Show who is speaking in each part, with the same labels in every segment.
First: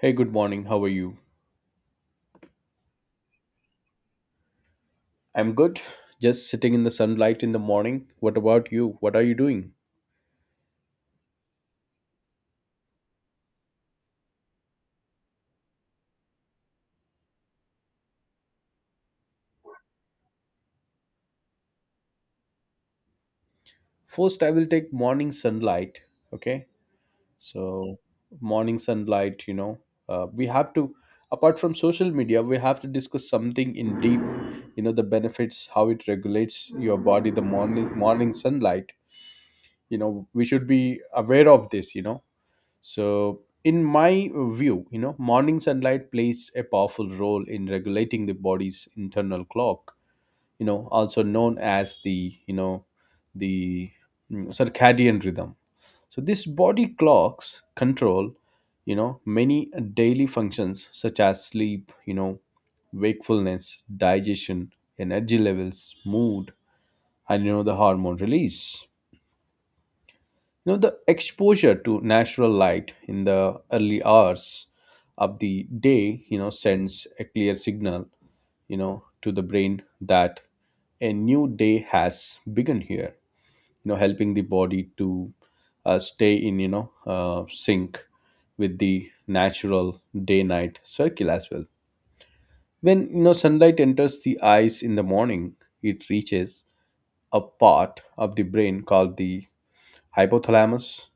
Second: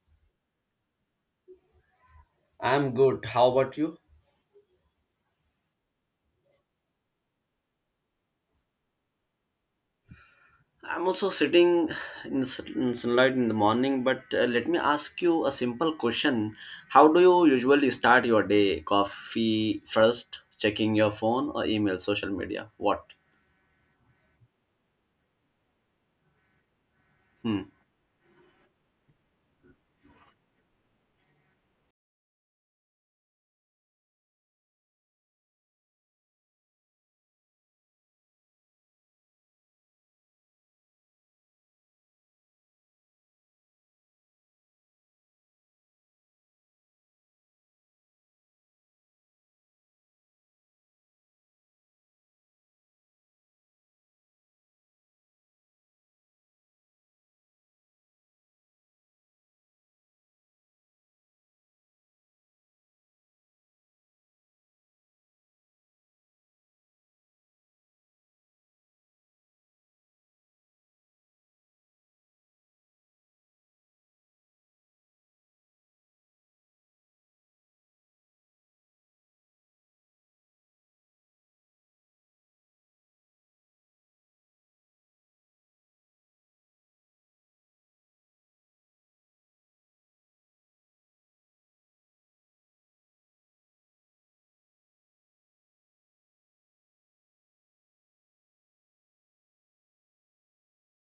Speaker 1: Hey, good morning. How are you?
Speaker 2: I'm good. How about you?
Speaker 1: I'm good. Just sitting in the sunlight in the morning. What about you? What are you doing?
Speaker 2: I'm also sitting in sunlight in the morning, but let me ask you a simple question. How do you usually start your day? Coffee first, checking your phone or email, social media? What?
Speaker 1: First, I will take morning sunlight. Okay.
Speaker 2: Hmm.
Speaker 1: So, morning sunlight, we have to, apart from social media, we have to discuss something in deep, the benefits, how it regulates your body, the morning sunlight. We should be aware of this. So, in my view, morning sunlight plays a powerful role in regulating the body's internal clock, also known as the circadian rhythm. So, this body clocks control, many daily functions such as sleep, wakefulness, digestion, energy levels, mood, and, the hormone release. The exposure to natural light in the early hours of the day, sends a clear signal, to the brain that a new day has begun here, helping the body to stay in sync with the natural day night circle as well. When sunlight enters the eyes in the morning, it reaches a part of the brain called the hypothalamus,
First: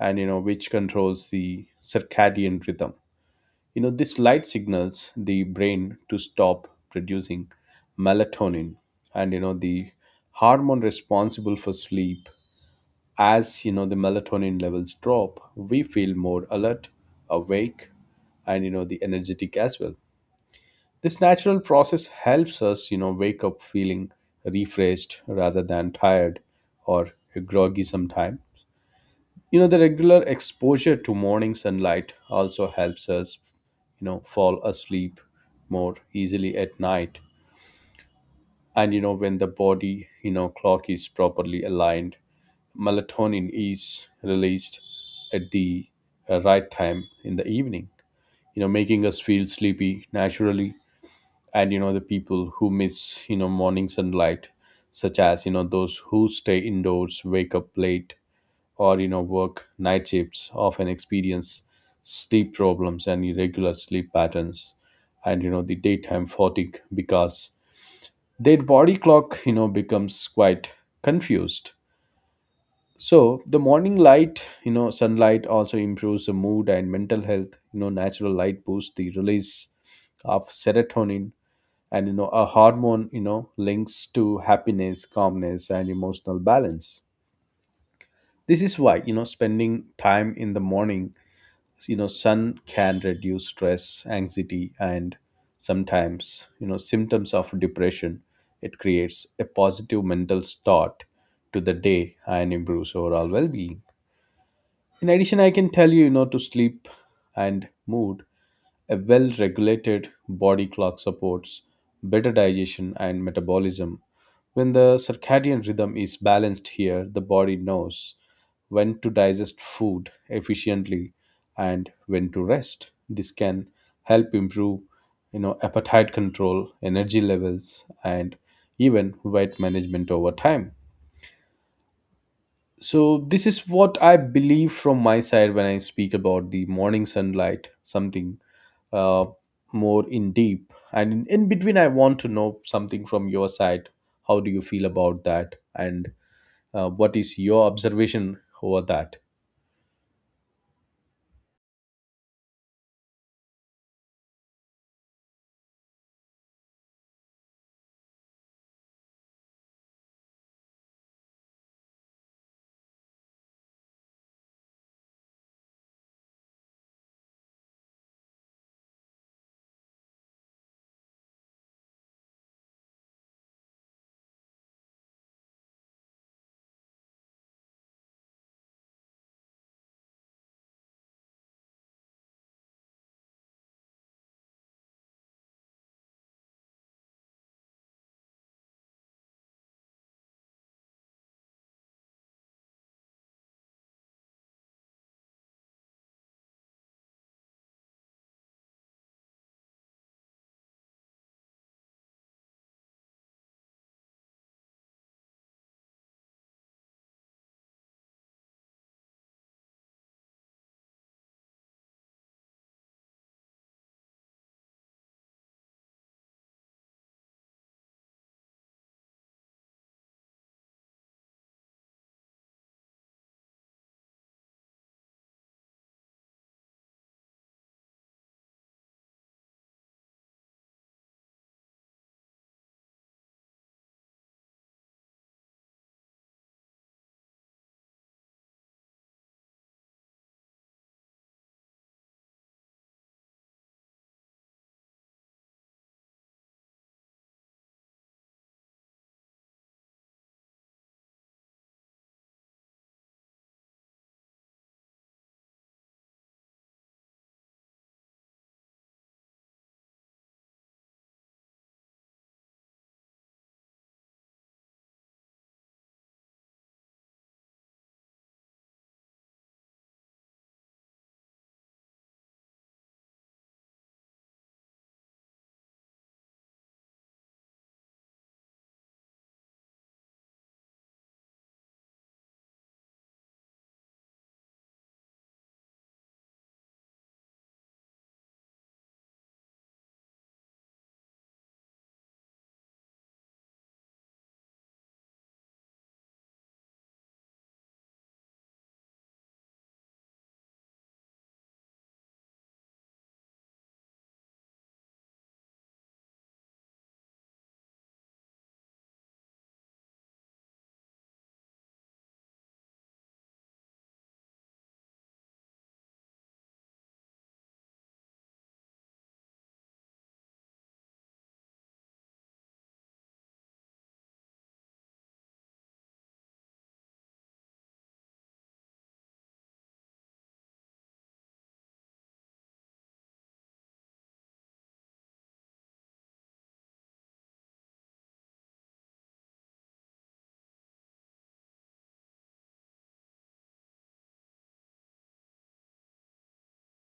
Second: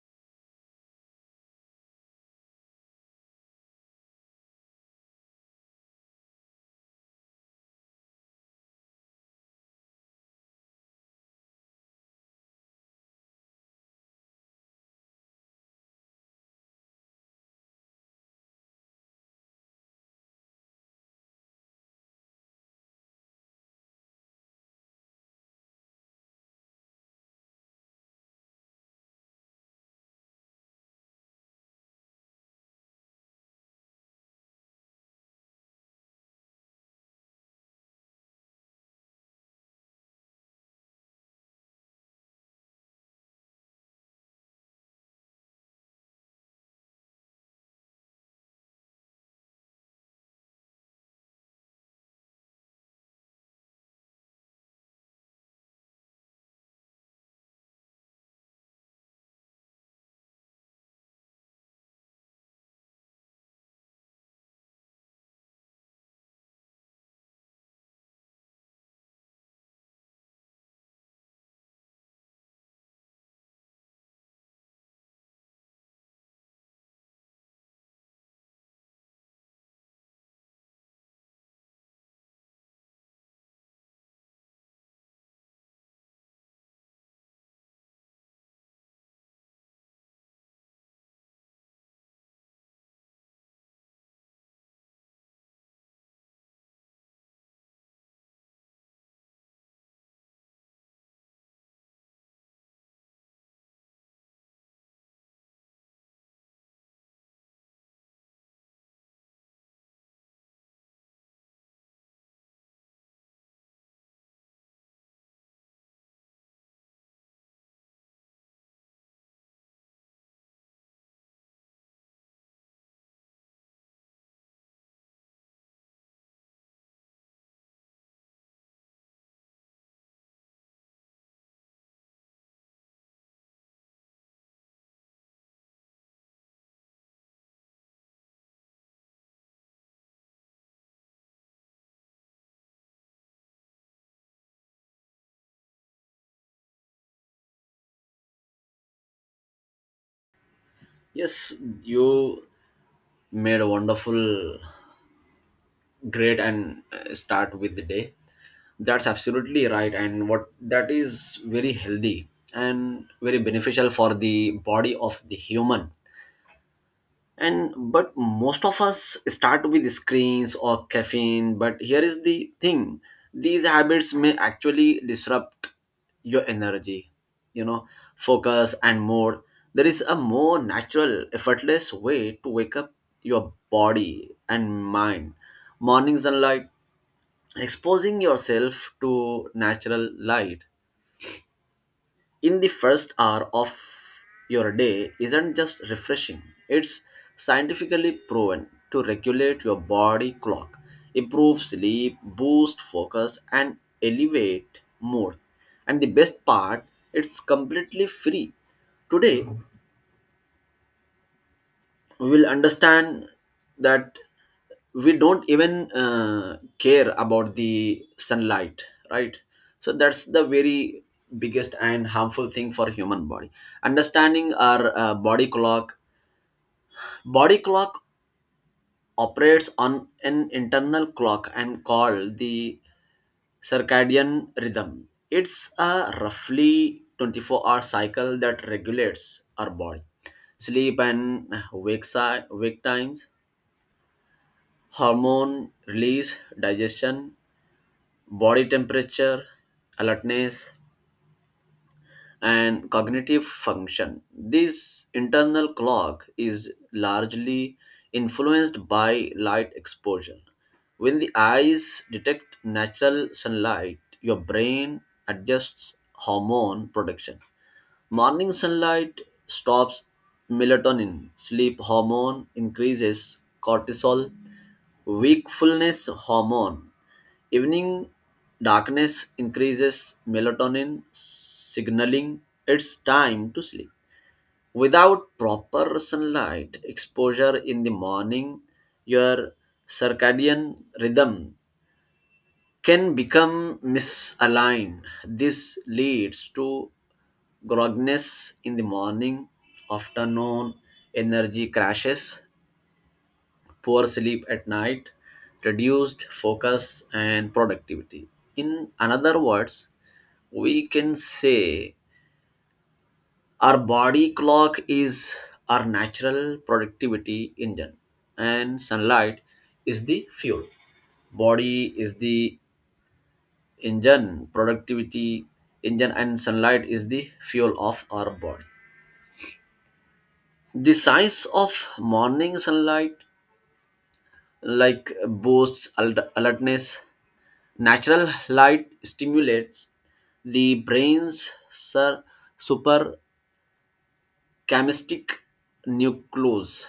Speaker 1: and which controls the circadian rhythm. This light signals the brain to stop producing melatonin, and the hormone responsible for sleep. As you know, the melatonin levels drop, we feel more alert, awake, and the energetic as well. This natural process helps us, wake up feeling refreshed rather than tired or groggy sometime. The regular exposure to morning sunlight also helps us, fall asleep more easily at night. And when the body, clock is properly aligned, melatonin is released at the right time in the evening, making us feel sleepy naturally. And the people who miss, morning sunlight, such as, those who stay indoors, wake up late, or work night shifts, often experience sleep problems and irregular sleep patterns, and the daytime fatigue because their body clock, becomes quite confused. So the morning light, sunlight also improves the mood and mental health. Natural light boosts the release of serotonin, and a hormone, links to happiness, calmness, and emotional balance. This is why, spending time in the morning, sun can reduce stress, anxiety, and sometimes, symptoms of depression. It creates a positive mental start to the day and improves overall well-being. In addition, I can tell you, you know to sleep and mood, a well regulated body clock supports better digestion and metabolism. When the circadian rhythm is balanced here, the body knows when to digest food efficiently and when to rest. This can help improve, appetite control, energy levels, and even weight management over time. So, this is what I believe from my side when I speak about the morning sunlight, something uh, more in deep. And in between, I want to know something from your side. How do you feel about that? And what is your observation over that?
Speaker 2: Yes, you made a wonderful, great, and start with the day. That's absolutely right, and what that is very healthy and very beneficial for the body of the human, and but most of us start with screens or caffeine, but here is the thing: these habits may actually disrupt your energy, you know focus, and more. There is a more natural, effortless way to wake up your body and mind: morning sunlight. Exposing yourself to natural light in the first hour of your day isn't just refreshing, it's scientifically proven to regulate your body clock, improve sleep, boost focus, and elevate mood. And the best part, it's completely free. Today, we will understand that we don't even care about the sunlight, right? So that's the very biggest and harmful thing for human body. Understanding our body clock. Body clock operates on an internal clock and called the circadian rhythm. It's a roughly 24-hour cycle that regulates our body sleep and wake times, hormone release, digestion, body temperature, alertness, and cognitive function. This internal clock is largely influenced by light exposure. When the eyes detect natural sunlight, your brain adjusts hormone production. Morning sunlight stops melatonin, sleep hormone, increases cortisol, wakefulness hormone. Evening darkness increases melatonin, signaling it's time to sleep. Without proper sunlight exposure in the morning, your circadian rhythm can become misaligned. This leads to grogginess in the morning, afternoon energy crashes, poor sleep at night, reduced focus and productivity. In another words, we can say our body clock is our natural productivity engine and sunlight is the fuel. Body is the engine, productivity engine, and sunlight is the fuel of our body. The science of morning sunlight, like, boosts alertness. Natural light stimulates the brain's super chemistry nucleus,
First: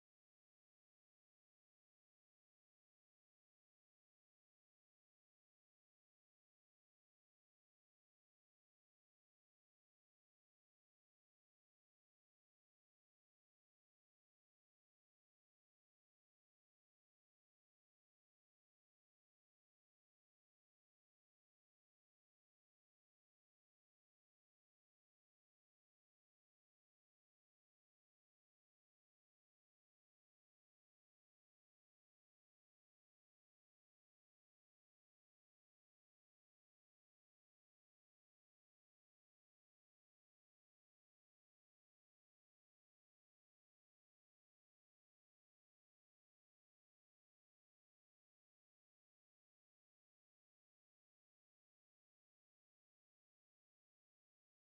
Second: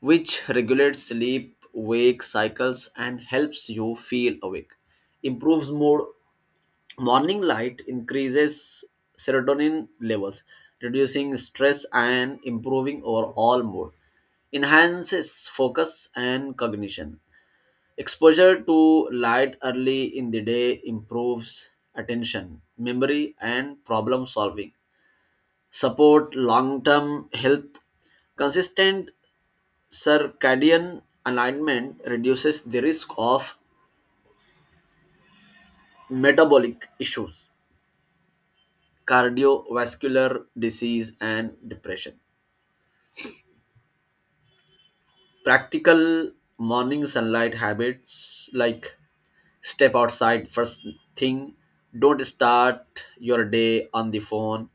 Speaker 2: which regulates sleep wake cycles and helps you feel awake, improves mood. Morning light increases serotonin levels, reducing stress and improving overall mood, enhances focus and cognition. Exposure to light early in the day improves attention, memory, and problem solving, support long-term health. Consistent circadian alignment reduces the risk of metabolic issues, cardiovascular disease, and depression. Practical morning sunlight habits, like step outside first thing, don't start your day on the phone.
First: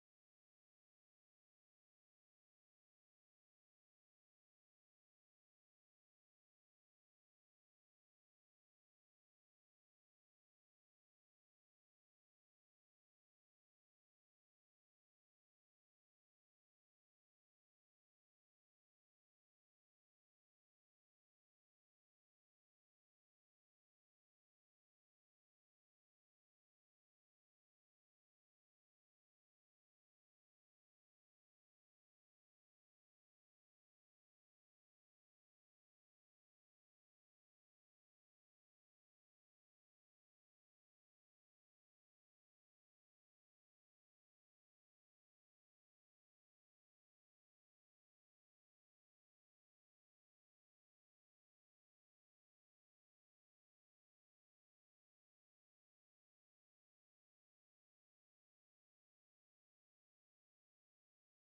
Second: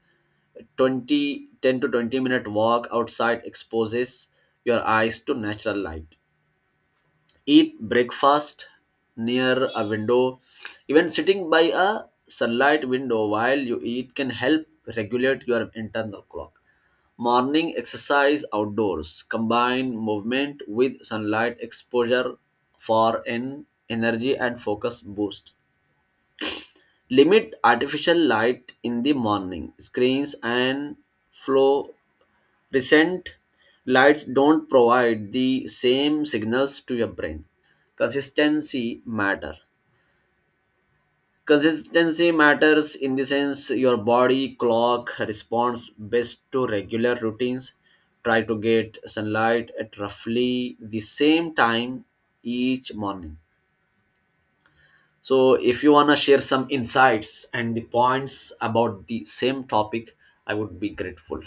Speaker 2: 20 10 to 20 minute walk outside exposes your eyes to natural light. Eat breakfast near a window. Even sitting by a sunlight window while you eat can help regulate your internal clock. Morning exercise outdoors, combine movement with sunlight exposure for an energy and focus boost. Limit artificial light in the morning. Screens and fluorescent lights don't provide the same signals to your brain. Consistency matter. Consistency matters in the sense your body clock responds best to regular routines. Try to get sunlight at roughly the same time each morning. So, if you want to share some insights and the points about the same topic, I would be grateful.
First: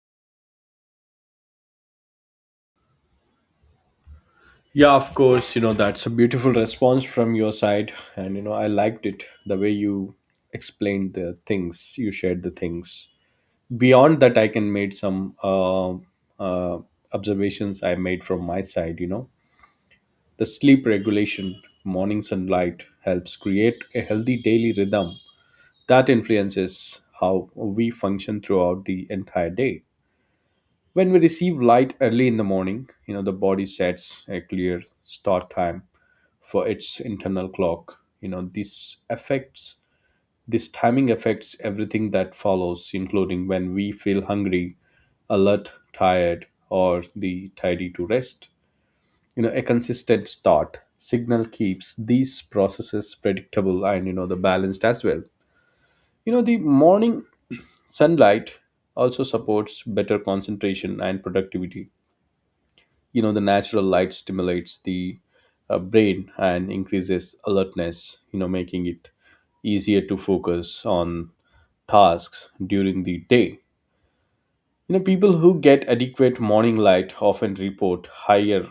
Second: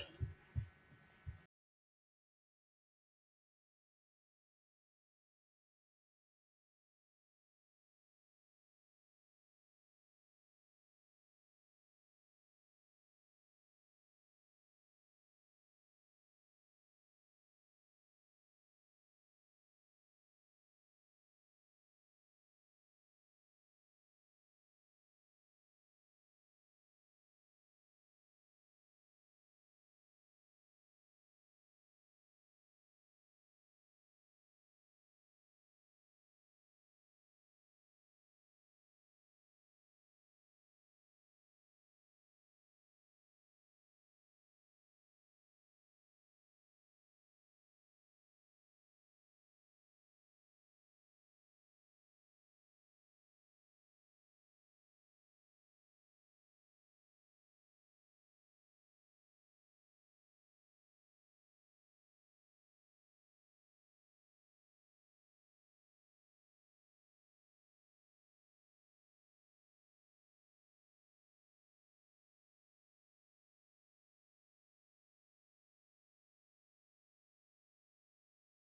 Speaker 1: Yeah, of course. You know, that's a beautiful response from your side. And, you know, I liked it the way you explained the things, you shared the things. Beyond that, I can made some uh, observations I made from my side. The sleep regulation, morning sunlight helps create a healthy daily rhythm that influences how we function throughout the entire day. When we receive light early in the morning, the body sets a clear start time for its internal clock. This timing affects everything that follows, including when we feel hungry, alert, tired, or the tidy to rest. You know, a consistent start signal keeps these processes predictable and, the balanced as well. You know, the morning sunlight also supports better concentration and productivity. You know, the natural light stimulates the brain and increases alertness, making it easier to focus on tasks during the day. You know, people who get adequate morning light often report higher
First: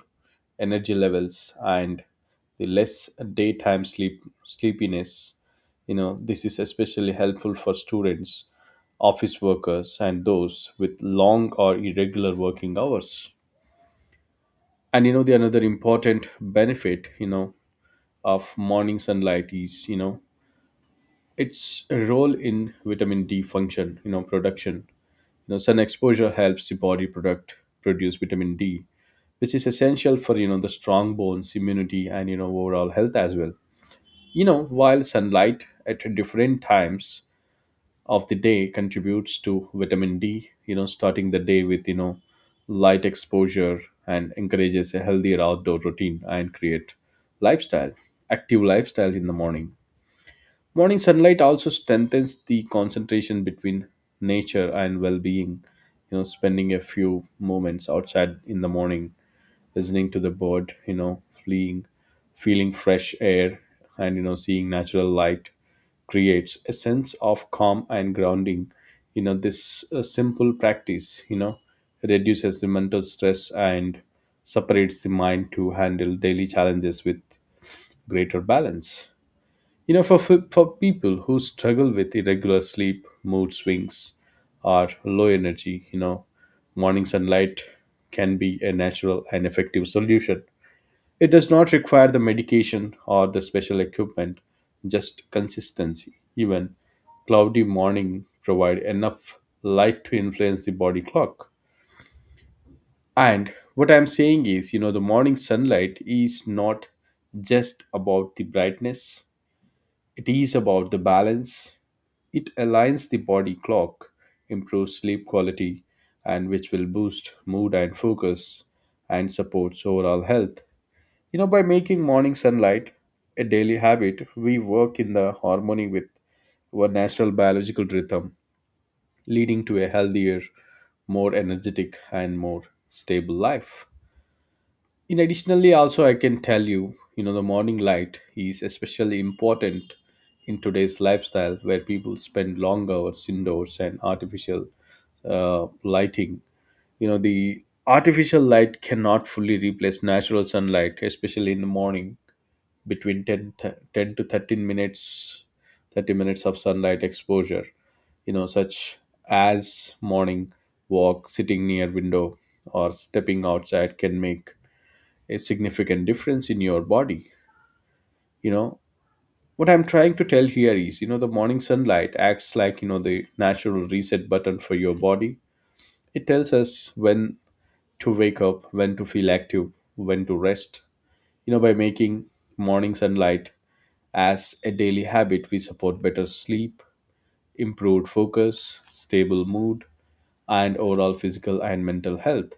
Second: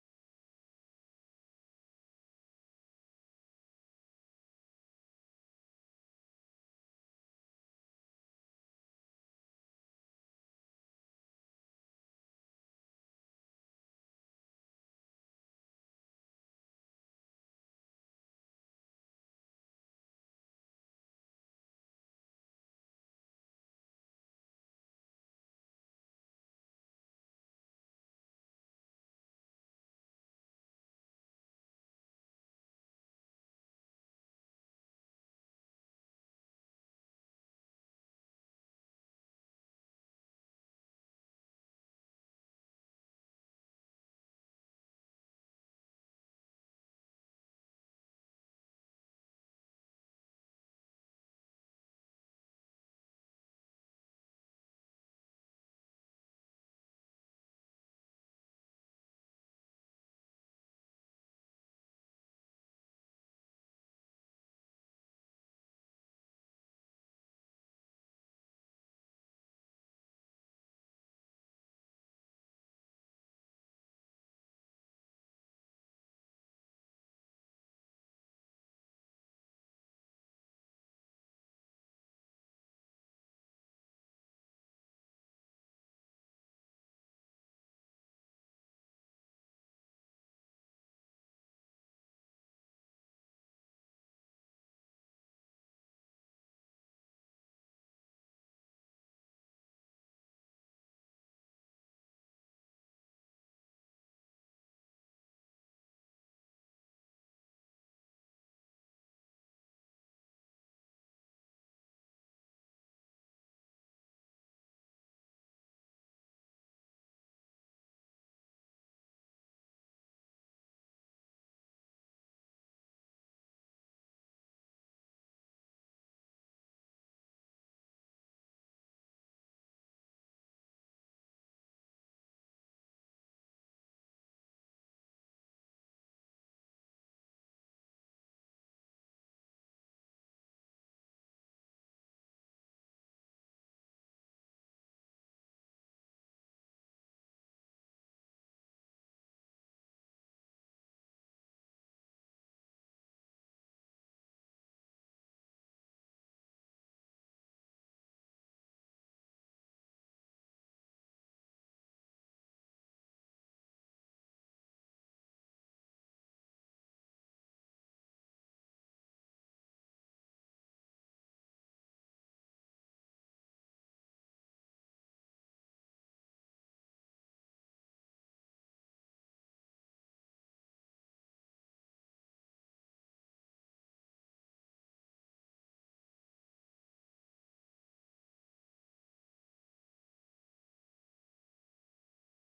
Speaker 1: energy levels and the less daytime sleepiness. You know, this is especially helpful for students, office workers, and those with long or irregular working hours. And you know, the another important benefit, of morning sunlight is, its role in vitamin D function, production. Sun exposure helps the body product produce vitamin D, which is essential for, the strong bones, immunity, and, overall health as well. You know, while sunlight at different times of the day contributes to vitamin D, starting the day with, light exposure, and encourages a healthier outdoor routine and create lifestyle, active lifestyle in the morning. Morning sunlight also strengthens the concentration between nature and well being. You know, spending a few moments outside in the morning, listening to the bird, fleeing, feeling fresh air, and, you know, seeing natural light creates a sense of calm and grounding. This simple practice, reduces the mental stress and separates the mind to handle daily challenges with greater balance. You know, for people who struggle with irregular sleep, mood swings, or low energy, morning sunlight can be a natural and effective solution. It does not require the medication or the special equipment, just consistency. Even cloudy morning provide enough light to influence the body clock. And what I'm saying is, you know, the morning sunlight is not just about the brightness, it is about the balance. It aligns the body clock, improves sleep quality, and which will boost mood and focus and supports overall health. You know, by making morning sunlight a daily habit, we work in the harmony with our natural biological rhythm, leading to a healthier, more energetic, and more stable life. In additionally also, I can tell you, you know the morning light is especially important in today's lifestyle where people spend long hours indoors and artificial lighting. You know, the artificial light cannot fully replace natural sunlight, especially in the morning. Between 10, 10 to 13 minutes, 30 minutes of sunlight exposure, such as morning walk, sitting near window, or stepping outside can make a significant difference in your body. You know, what I'm trying to tell here is, the morning sunlight acts like, the natural reset button for your body. It tells us when to wake up, when to feel active, when to rest. You know, by making morning sunlight as a daily habit, we support better sleep, improved focus, stable mood, and overall physical and mental health.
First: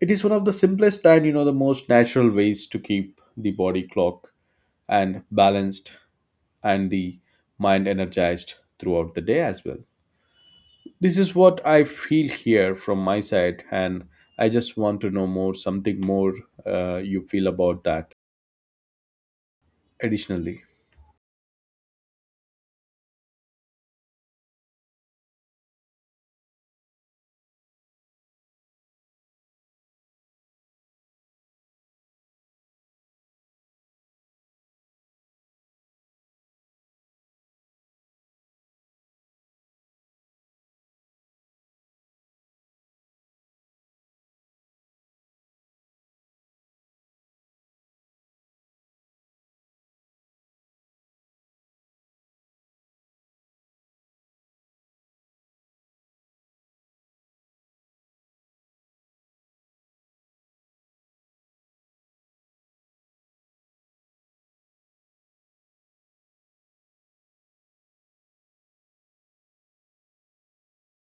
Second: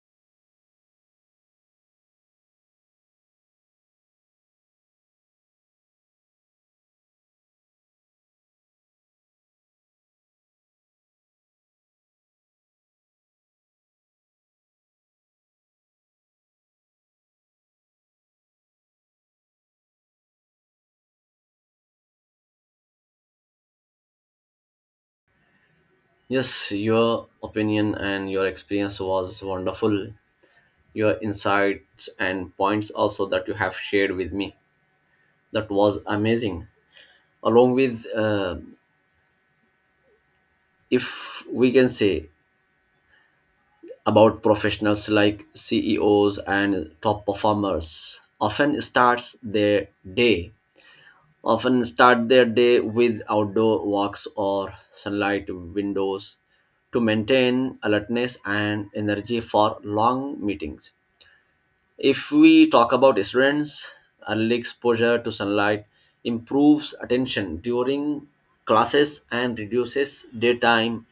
Speaker 1: It is one of the simplest and, the most natural ways to keep the body clock and balanced and the mind energized throughout the day as well. This is what I feel here from my side, and I just want to know more, something more you feel about that additionally.
Speaker 2: Yes, your opinion and your experience was wonderful. Your insights and points also that you have shared with me, that was amazing. Along with, if we can say, about professionals like CEOs and top performers, often start their day with outdoor walks or sunlight windows to maintain alertness and energy for long meetings. If we talk about students, early exposure to sunlight improves attention during classes and reduces daytime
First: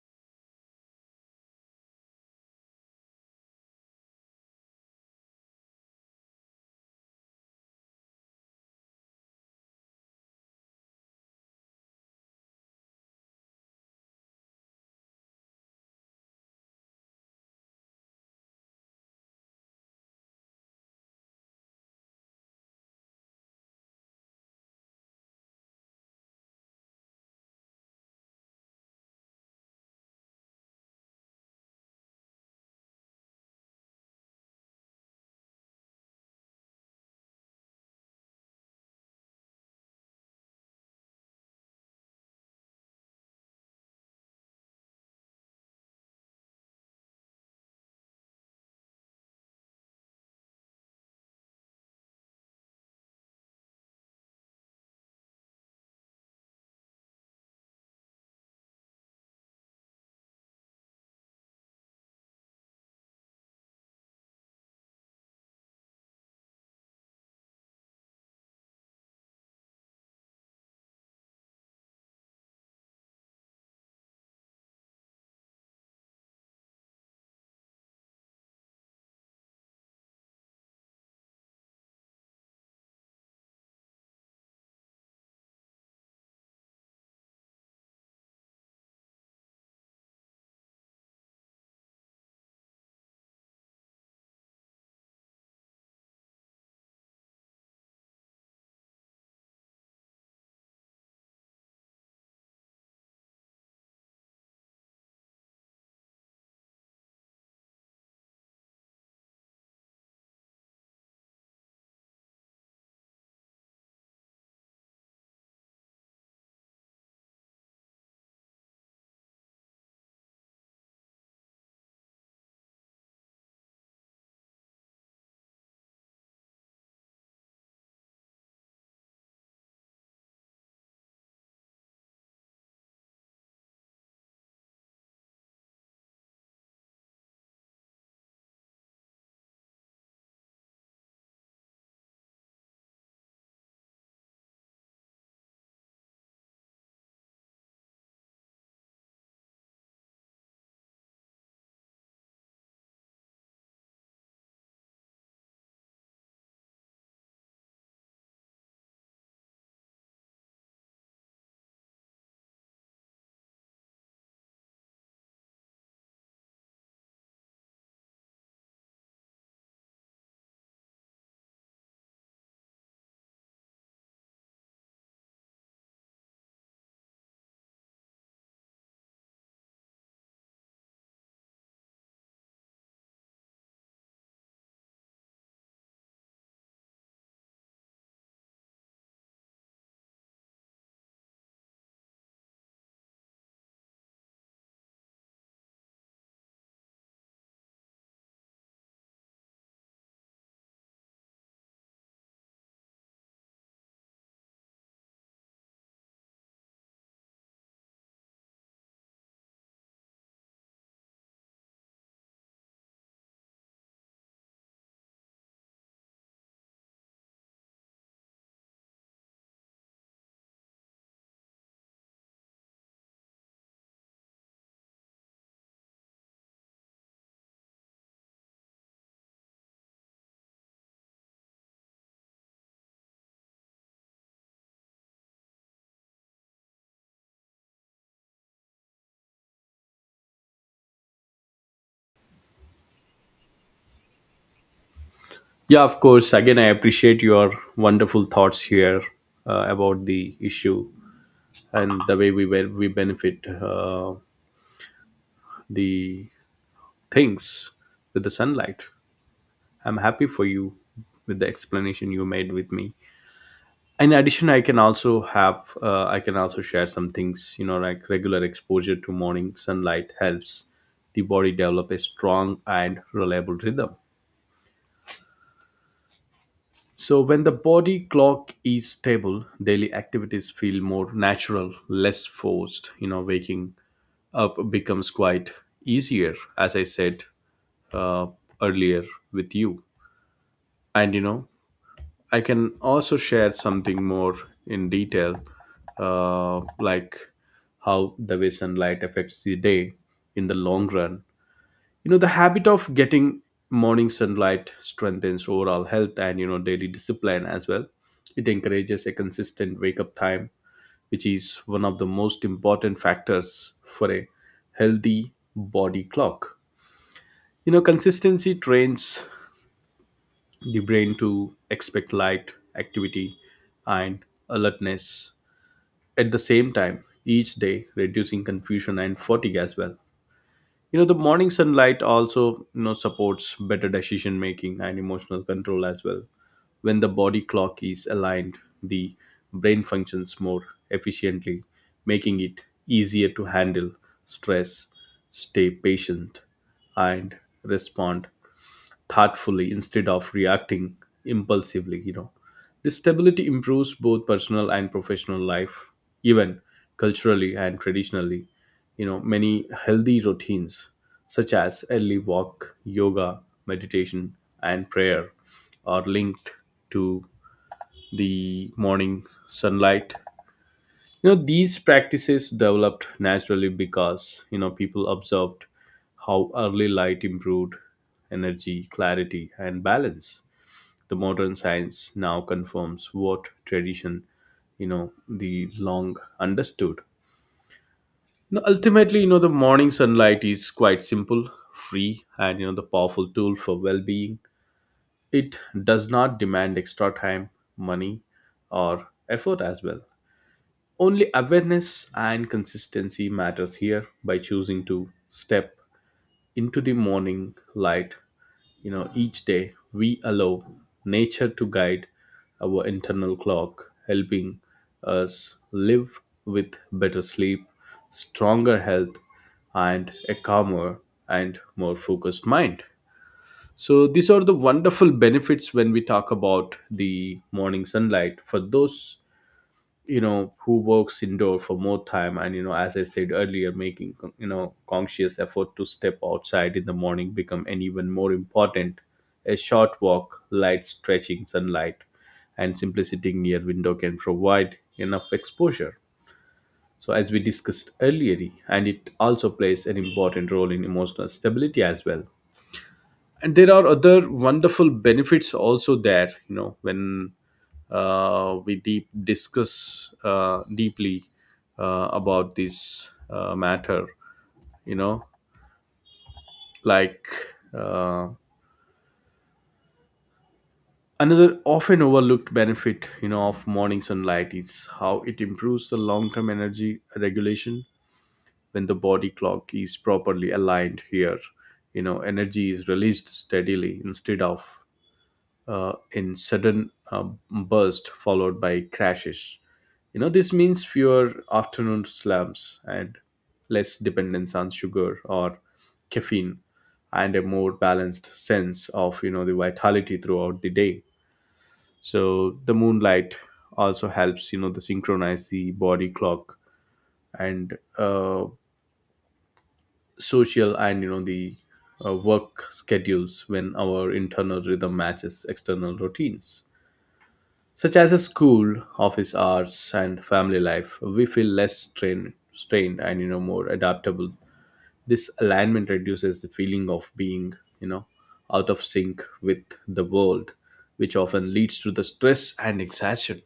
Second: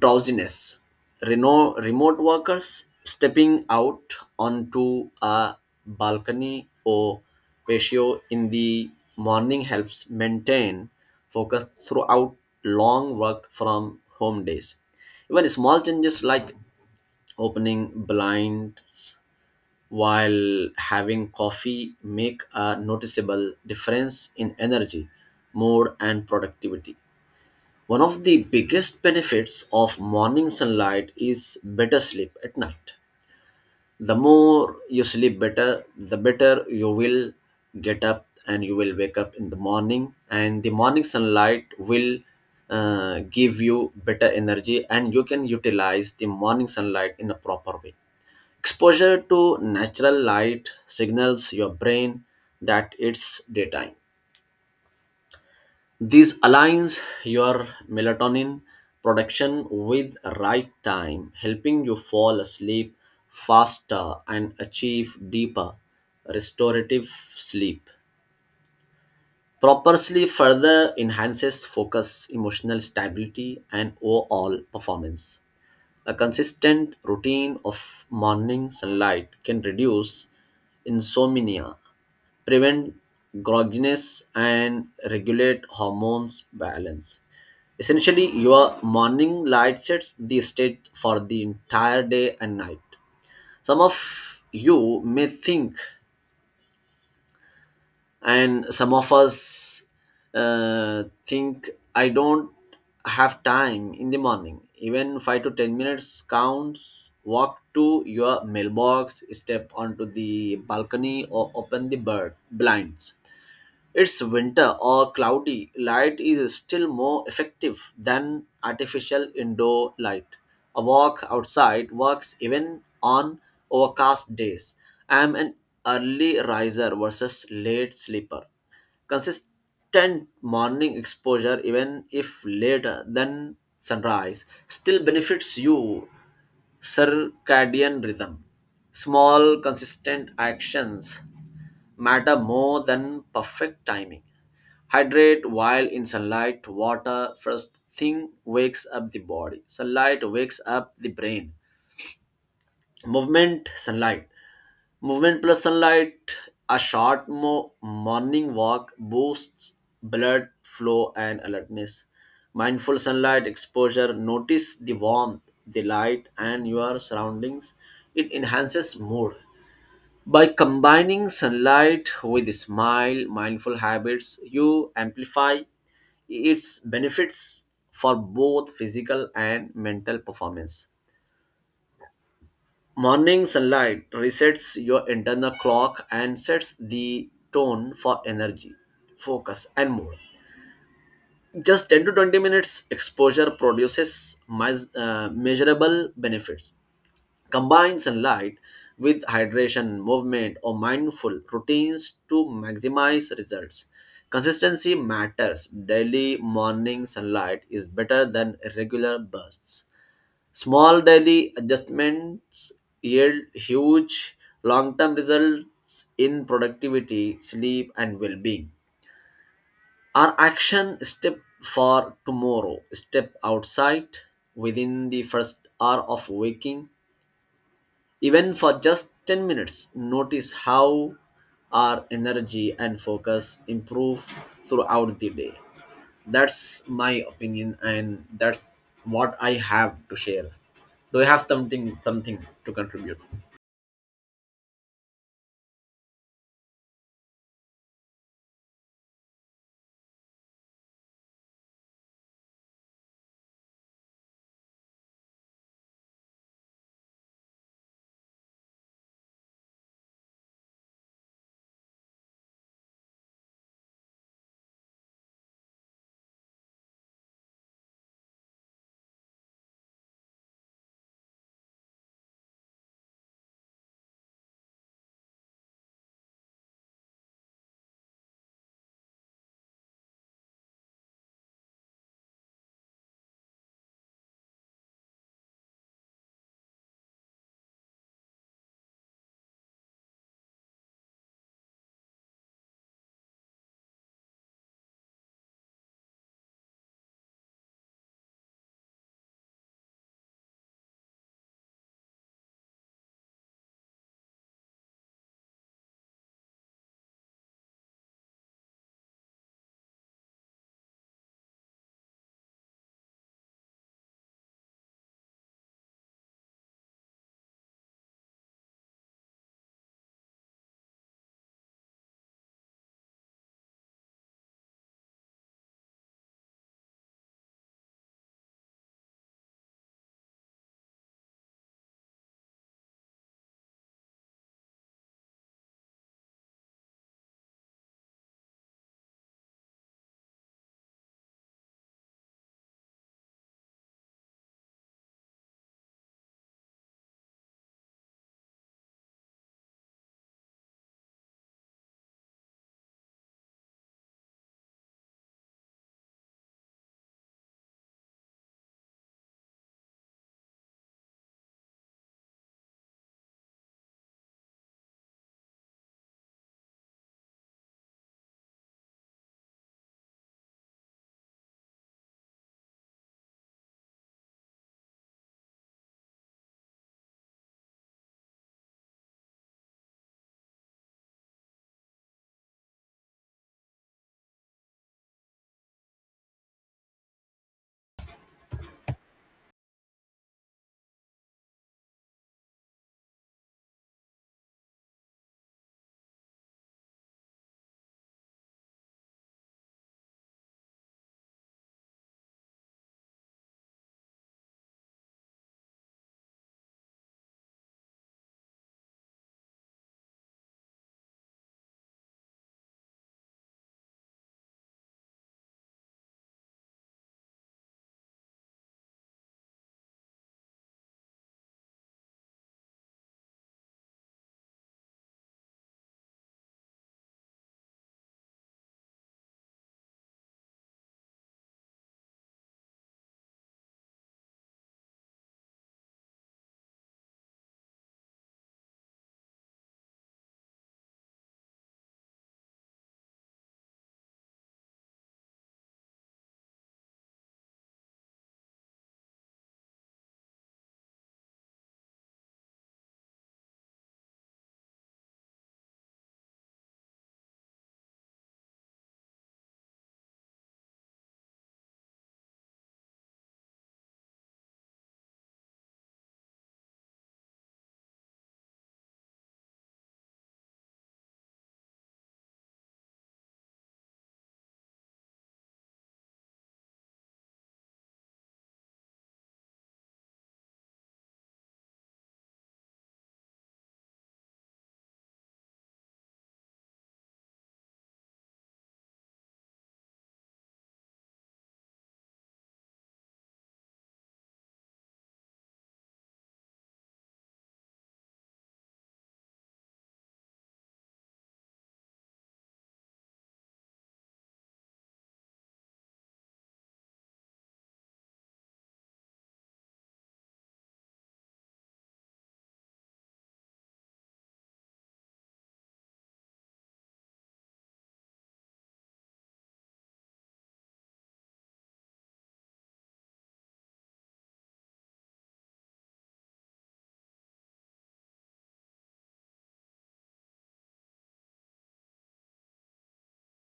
Speaker 2: drowsiness. Remote workers stepping out onto a balcony or patio in the morning helps maintain focus throughout long work from home days. Even small changes, like opening blinds while having coffee, make a noticeable difference in energy, mood, and productivity. One of the biggest benefits of morning sunlight is better sleep at night. The more you sleep better, the better you will get up and you will wake up in the morning. And the morning sunlight will give you better energy and you can utilize the morning sunlight in a proper way. Exposure to natural light signals your brain that it's daytime. This aligns your melatonin production with right time, helping you fall asleep faster and achieve deeper restorative sleep. Proper sleep further enhances focus, emotional stability, and overall performance. A consistent routine of morning sunlight can reduce insomnia, prevent grogginess, and regulate hormones balance. Essentially, your morning light sets the stage for the entire day and night. Some of you may think and some of us think, I don't have time in the morning. Even 5 to 10 minutes counts. Walk to your mailbox, step onto the balcony, or open the bird blinds. It's winter or cloudy, light is still more effective than artificial indoor light. A walk outside works even on overcast days. I'm an early riser versus late sleeper. Consistent morning exposure, even if later than sunrise, still benefits you circadian rhythm. Small, consistent actions matter more than perfect timing. Hydrate while in sunlight, water first thing wakes up the body. Sunlight wakes up the brain. Movement sunlight, movement plus sunlight, a short morning walk boosts blood flow and alertness. Mindful sunlight exposure, notice the warmth, the light, and your surroundings. It enhances mood. By combining sunlight with smile mindful habits, you amplify its benefits for both physical and mental performance. Morning sunlight resets your internal clock and sets the tone for energy, focus, and mood. Just 10 to 20 minutes exposure produces measurable benefits. Combine sunlight with hydration, movement, or mindful routines to maximize results. Consistency matters. Daily morning sunlight is better than irregular bursts. Small daily adjustments yield huge long term results in productivity, sleep, and well being. Our action step for tomorrow, step outside within the first hour of waking, even for just 10 minutes, notice how our energy and focus improve throughout the day. That's my opinion and that's what I have to share. Do you have something to contribute?
Speaker 1: Yeah, of course. Again, I appreciate your wonderful thoughts here about the issue and the way we were. We benefit the things with the sunlight. I'm happy for you with the explanation you made with me. In addition, I can also have I can also share some things, you know, like regular exposure to morning sunlight helps the body develop a strong and reliable rhythm. So when the body clock is stable, daily activities feel more natural, less forced. You know, waking up becomes quite easier, as I said uh, earlier with you. And you know, I can also share something more in detail, like how the way sunlight affects the day in the long run. You know, the habit of getting morning sunlight strengthens overall health and, you know, daily discipline as well. It encourages a consistent wake up time, which is one of the most important factors for a healthy body clock. You know, consistency trains the brain to expect light, activity, and alertness at the same time each day, reducing confusion and fatigue as well. You know, the morning sunlight also, supports better decision making and emotional control as well. When the body clock is aligned, the brain functions more efficiently, making it easier to handle stress, stay patient, and respond thoughtfully instead of reacting impulsively. This stability improves both personal and professional life. Even culturally and traditionally, many healthy routines such as early walk, yoga, meditation, and prayer are linked to the morning sunlight. These practices developed naturally because, people observed how early light improved energy, clarity, and balance. The modern science now confirms what tradition, you know the long understood. You ultimately, the morning sunlight is quite simple, free, and, the powerful tool for well-being. It does not demand extra time, money, or effort as well, only awareness and consistency matters here. By choosing to step into the morning light, each day we allow nature to guide our internal clock, helping us live with better sleep, stronger health, and a calmer and more focused mind. So, these are the wonderful benefits when we talk about the morning sunlight. For those, who works indoor for more time and, as I said earlier, making, conscious effort to step outside in the morning become an even more important. A short walk, light stretching, sunlight, and simply sitting near window can provide enough exposure. So as we discussed earlier, and it also plays an important role in emotional stability as well. And there are other wonderful benefits also there, when we deep discuss deeply about this matter. you know like uh, another often overlooked benefit, of morning sunlight is how it improves the long-term energy regulation. When the body clock is properly aligned here, energy is released steadily instead of in sudden burst followed by crashes. You know, this means fewer afternoon slumps and less dependence on sugar or caffeine, and a more balanced sense of, you know, the vitality throughout the day. So the moonlight also helps, you know, to synchronize the body clock and social and, the work schedules when our internal rhythm matches external routines such as a school, office hours, and family life. We feel less strained and, more adaptable. This alignment reduces the feeling of being, you know out of sync with the world, which often leads to the stress and exhaustion.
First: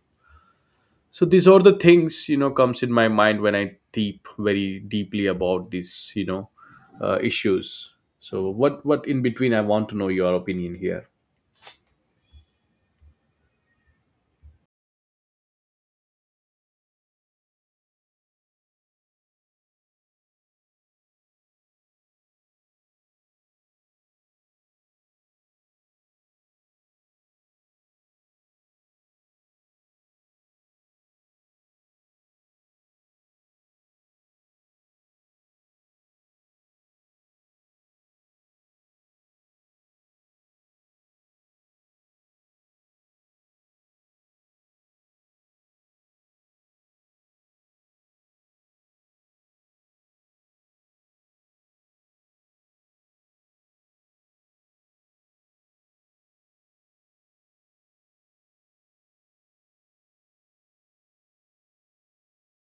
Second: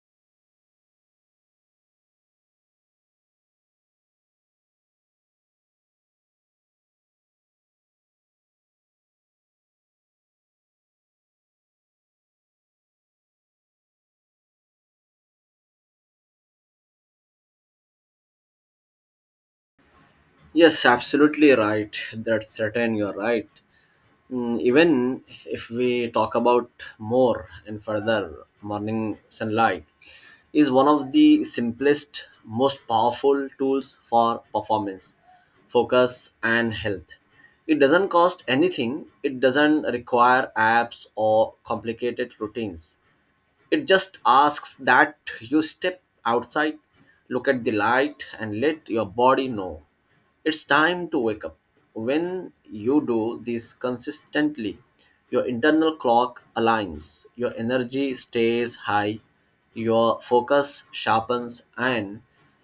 Speaker 1: So these are the things, comes in my mind when I deep very deeply about these, issues. So what in between I want to know your opinion here.
Speaker 2: Yes, absolutely right, that's certain, you're right. Even if we talk about more and further, morning sunlight is one of the simplest, most powerful tools for performance, focus, and health. It doesn't cost anything, it doesn't require apps or complicated routines. It just asks that you step outside, look at the light, and let your body know it's time to wake up. When you do this consistently, your internal clock aligns, your energy stays high, your focus sharpens, and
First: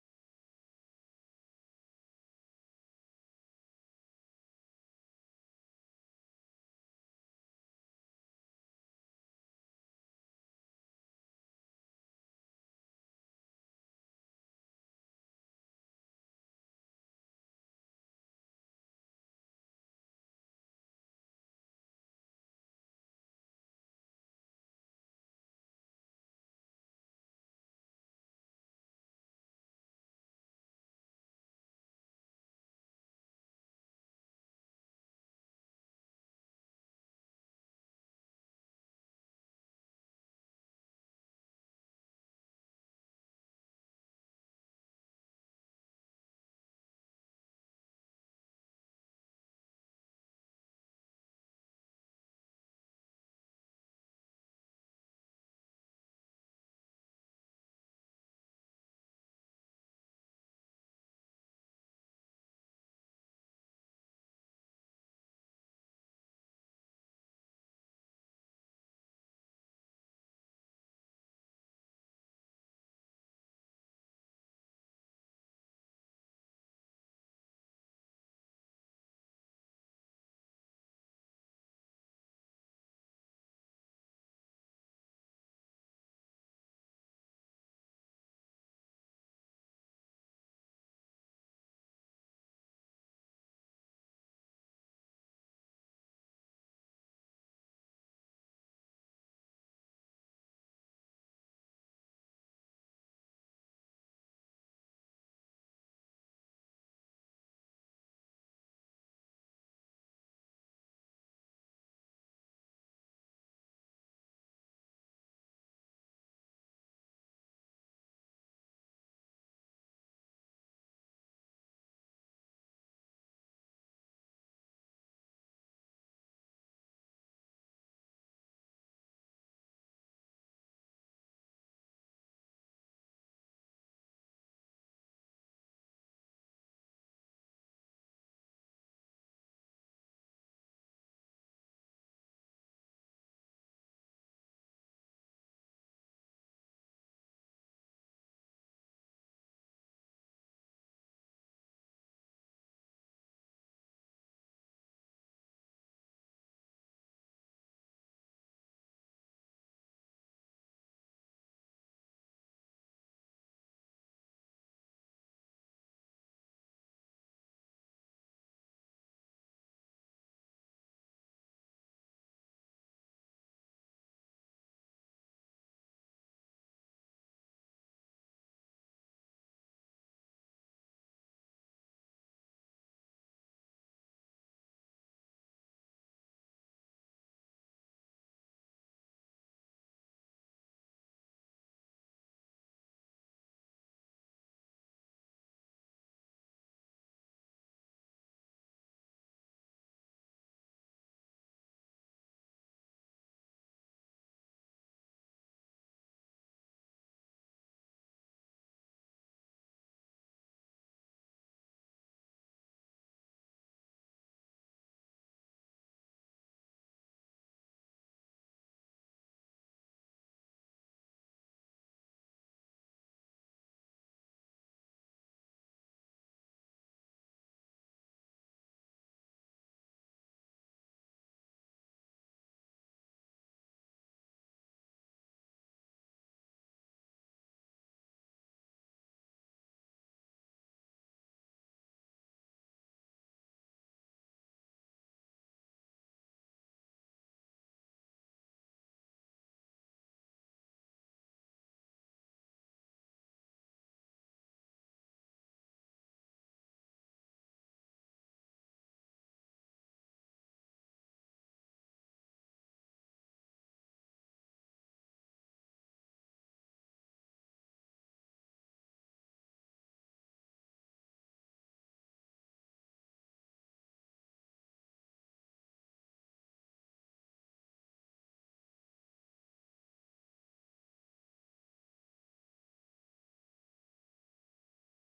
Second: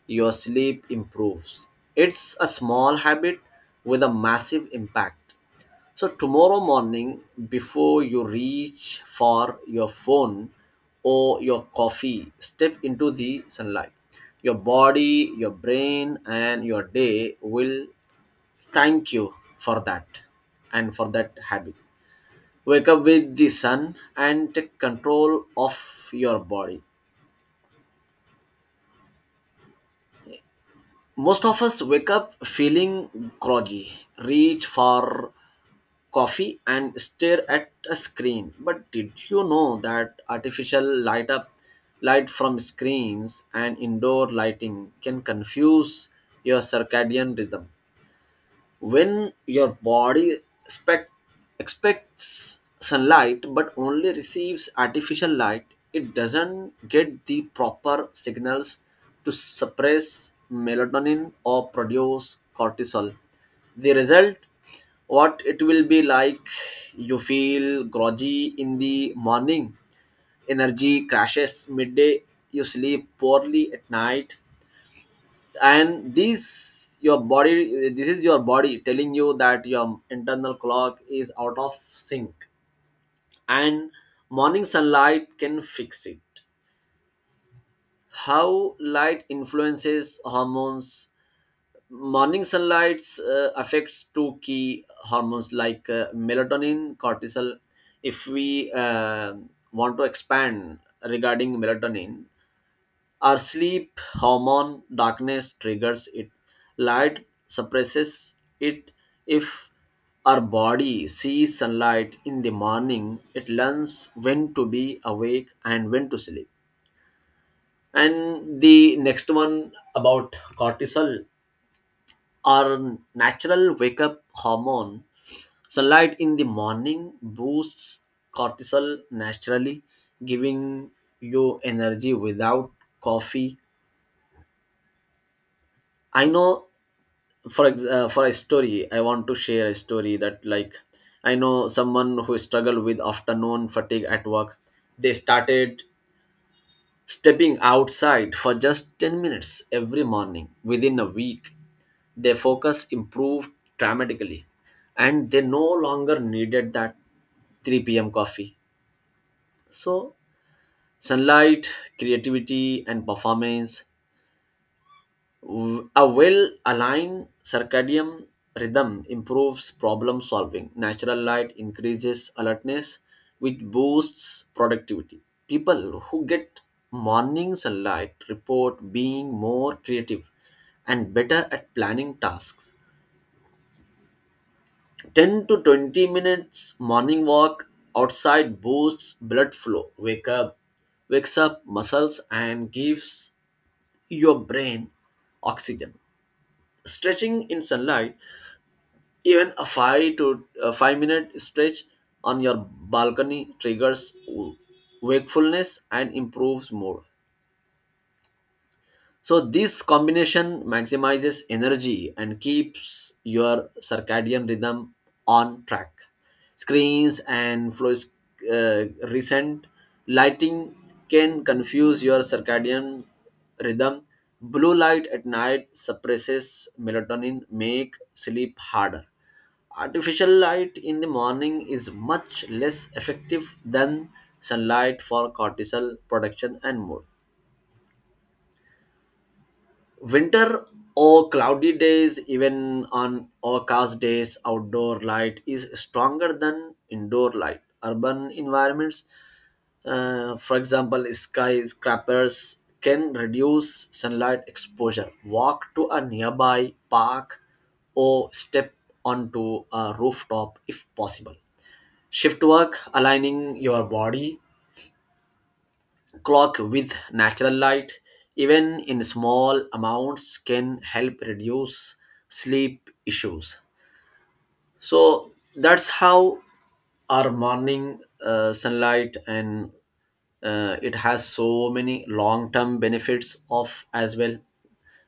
Speaker 2: your sleep improves. It's a small habit with a massive impact. So tomorrow morning, before you reach for your phone or your coffee, step into the sunlight. Your body, your brain, and your day will thank you for that and for that habit. Wake up with the sun and take control of your body. Most of us wake up feeling groggy, reach for coffee, and stare at a screen. But did you know that artificial light from screens and indoor lighting can confuse your circadian rhythm? When your body expects sunlight but only receives artificial light, it doesn't get the proper signals to suppress melatonin or produce cortisol. The result, what it will be like: you feel groggy in the morning, energy crashes midday, you sleep poorly at night. And this is your body telling you that your internal clock is out of sync. And morning sunlight can fix it. How light influences hormones. Morning sunlight affects two key hormones, like melatonin, cortisol. If we want to expand regarding melatonin. Our sleep hormone, darkness triggers it. Light suppresses it. If our body sees sunlight in the morning, it learns when to be awake and when to sleep. And the next one, about cortisol, our natural wake up hormone. Sunlight in the morning boosts cortisol naturally, giving you energy without coffee. I know, for a story, I want to share a story that, like, I know someone who struggled with afternoon fatigue at work. They started stepping outside for just 10 minutes every morning. Within a week, their focus improved dramatically and they no longer needed that 3 p.m. coffee. So, sunlight, creativity and performance. A well aligned circadian rhythm improves problem solving. Natural light increases alertness, which boosts productivity. People who get morning sunlight report being more creative and better at planning tasks. 10 to 20 minutes morning walk outside boosts blood flow, wakes up muscles, and gives your brain oxygen. Stretching in sunlight. Even a 5-minute stretch on your balcony triggers wakefulness and improves mood. So this combination maximizes energy and keeps your circadian rhythm on track. Screens and fluorescent, recent lighting can confuse your circadian rhythm. Blue light at night suppresses melatonin, make sleep harder. Artificial light in the morning is much less effective than sunlight for cortisol production and mood. Winter or cloudy days, even on overcast days, outdoor light is stronger than indoor light. Urban environments, for example, skyscrapers, can reduce sunlight exposure. Walk to a nearby park or step onto a rooftop if possible. Shift work, aligning your body clock with natural light, even in small amounts, can help reduce sleep issues. So that's how our morning sunlight, and it has so many long term benefits of as well.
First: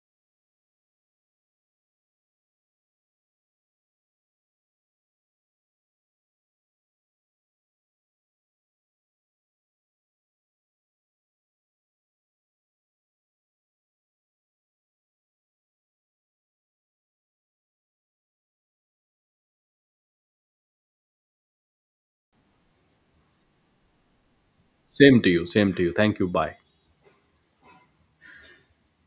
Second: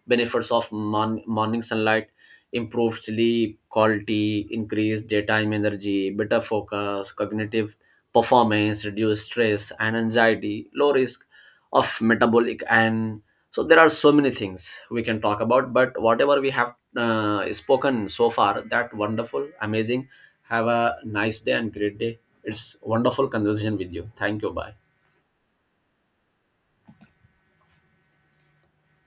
Speaker 2: Benefits of morning sunlight: improved sleep quality, increased daytime energy, better focus, cognitive performance, reduced stress and anxiety, low risk of metabolic, and so there are so many things we can talk about. But whatever we have spoken so far, that wonderful amazing. Have a nice day and great day. It's wonderful conversation with you. Thank you. Bye.
Speaker 1: Same to you. Same to you. Thank you. Bye.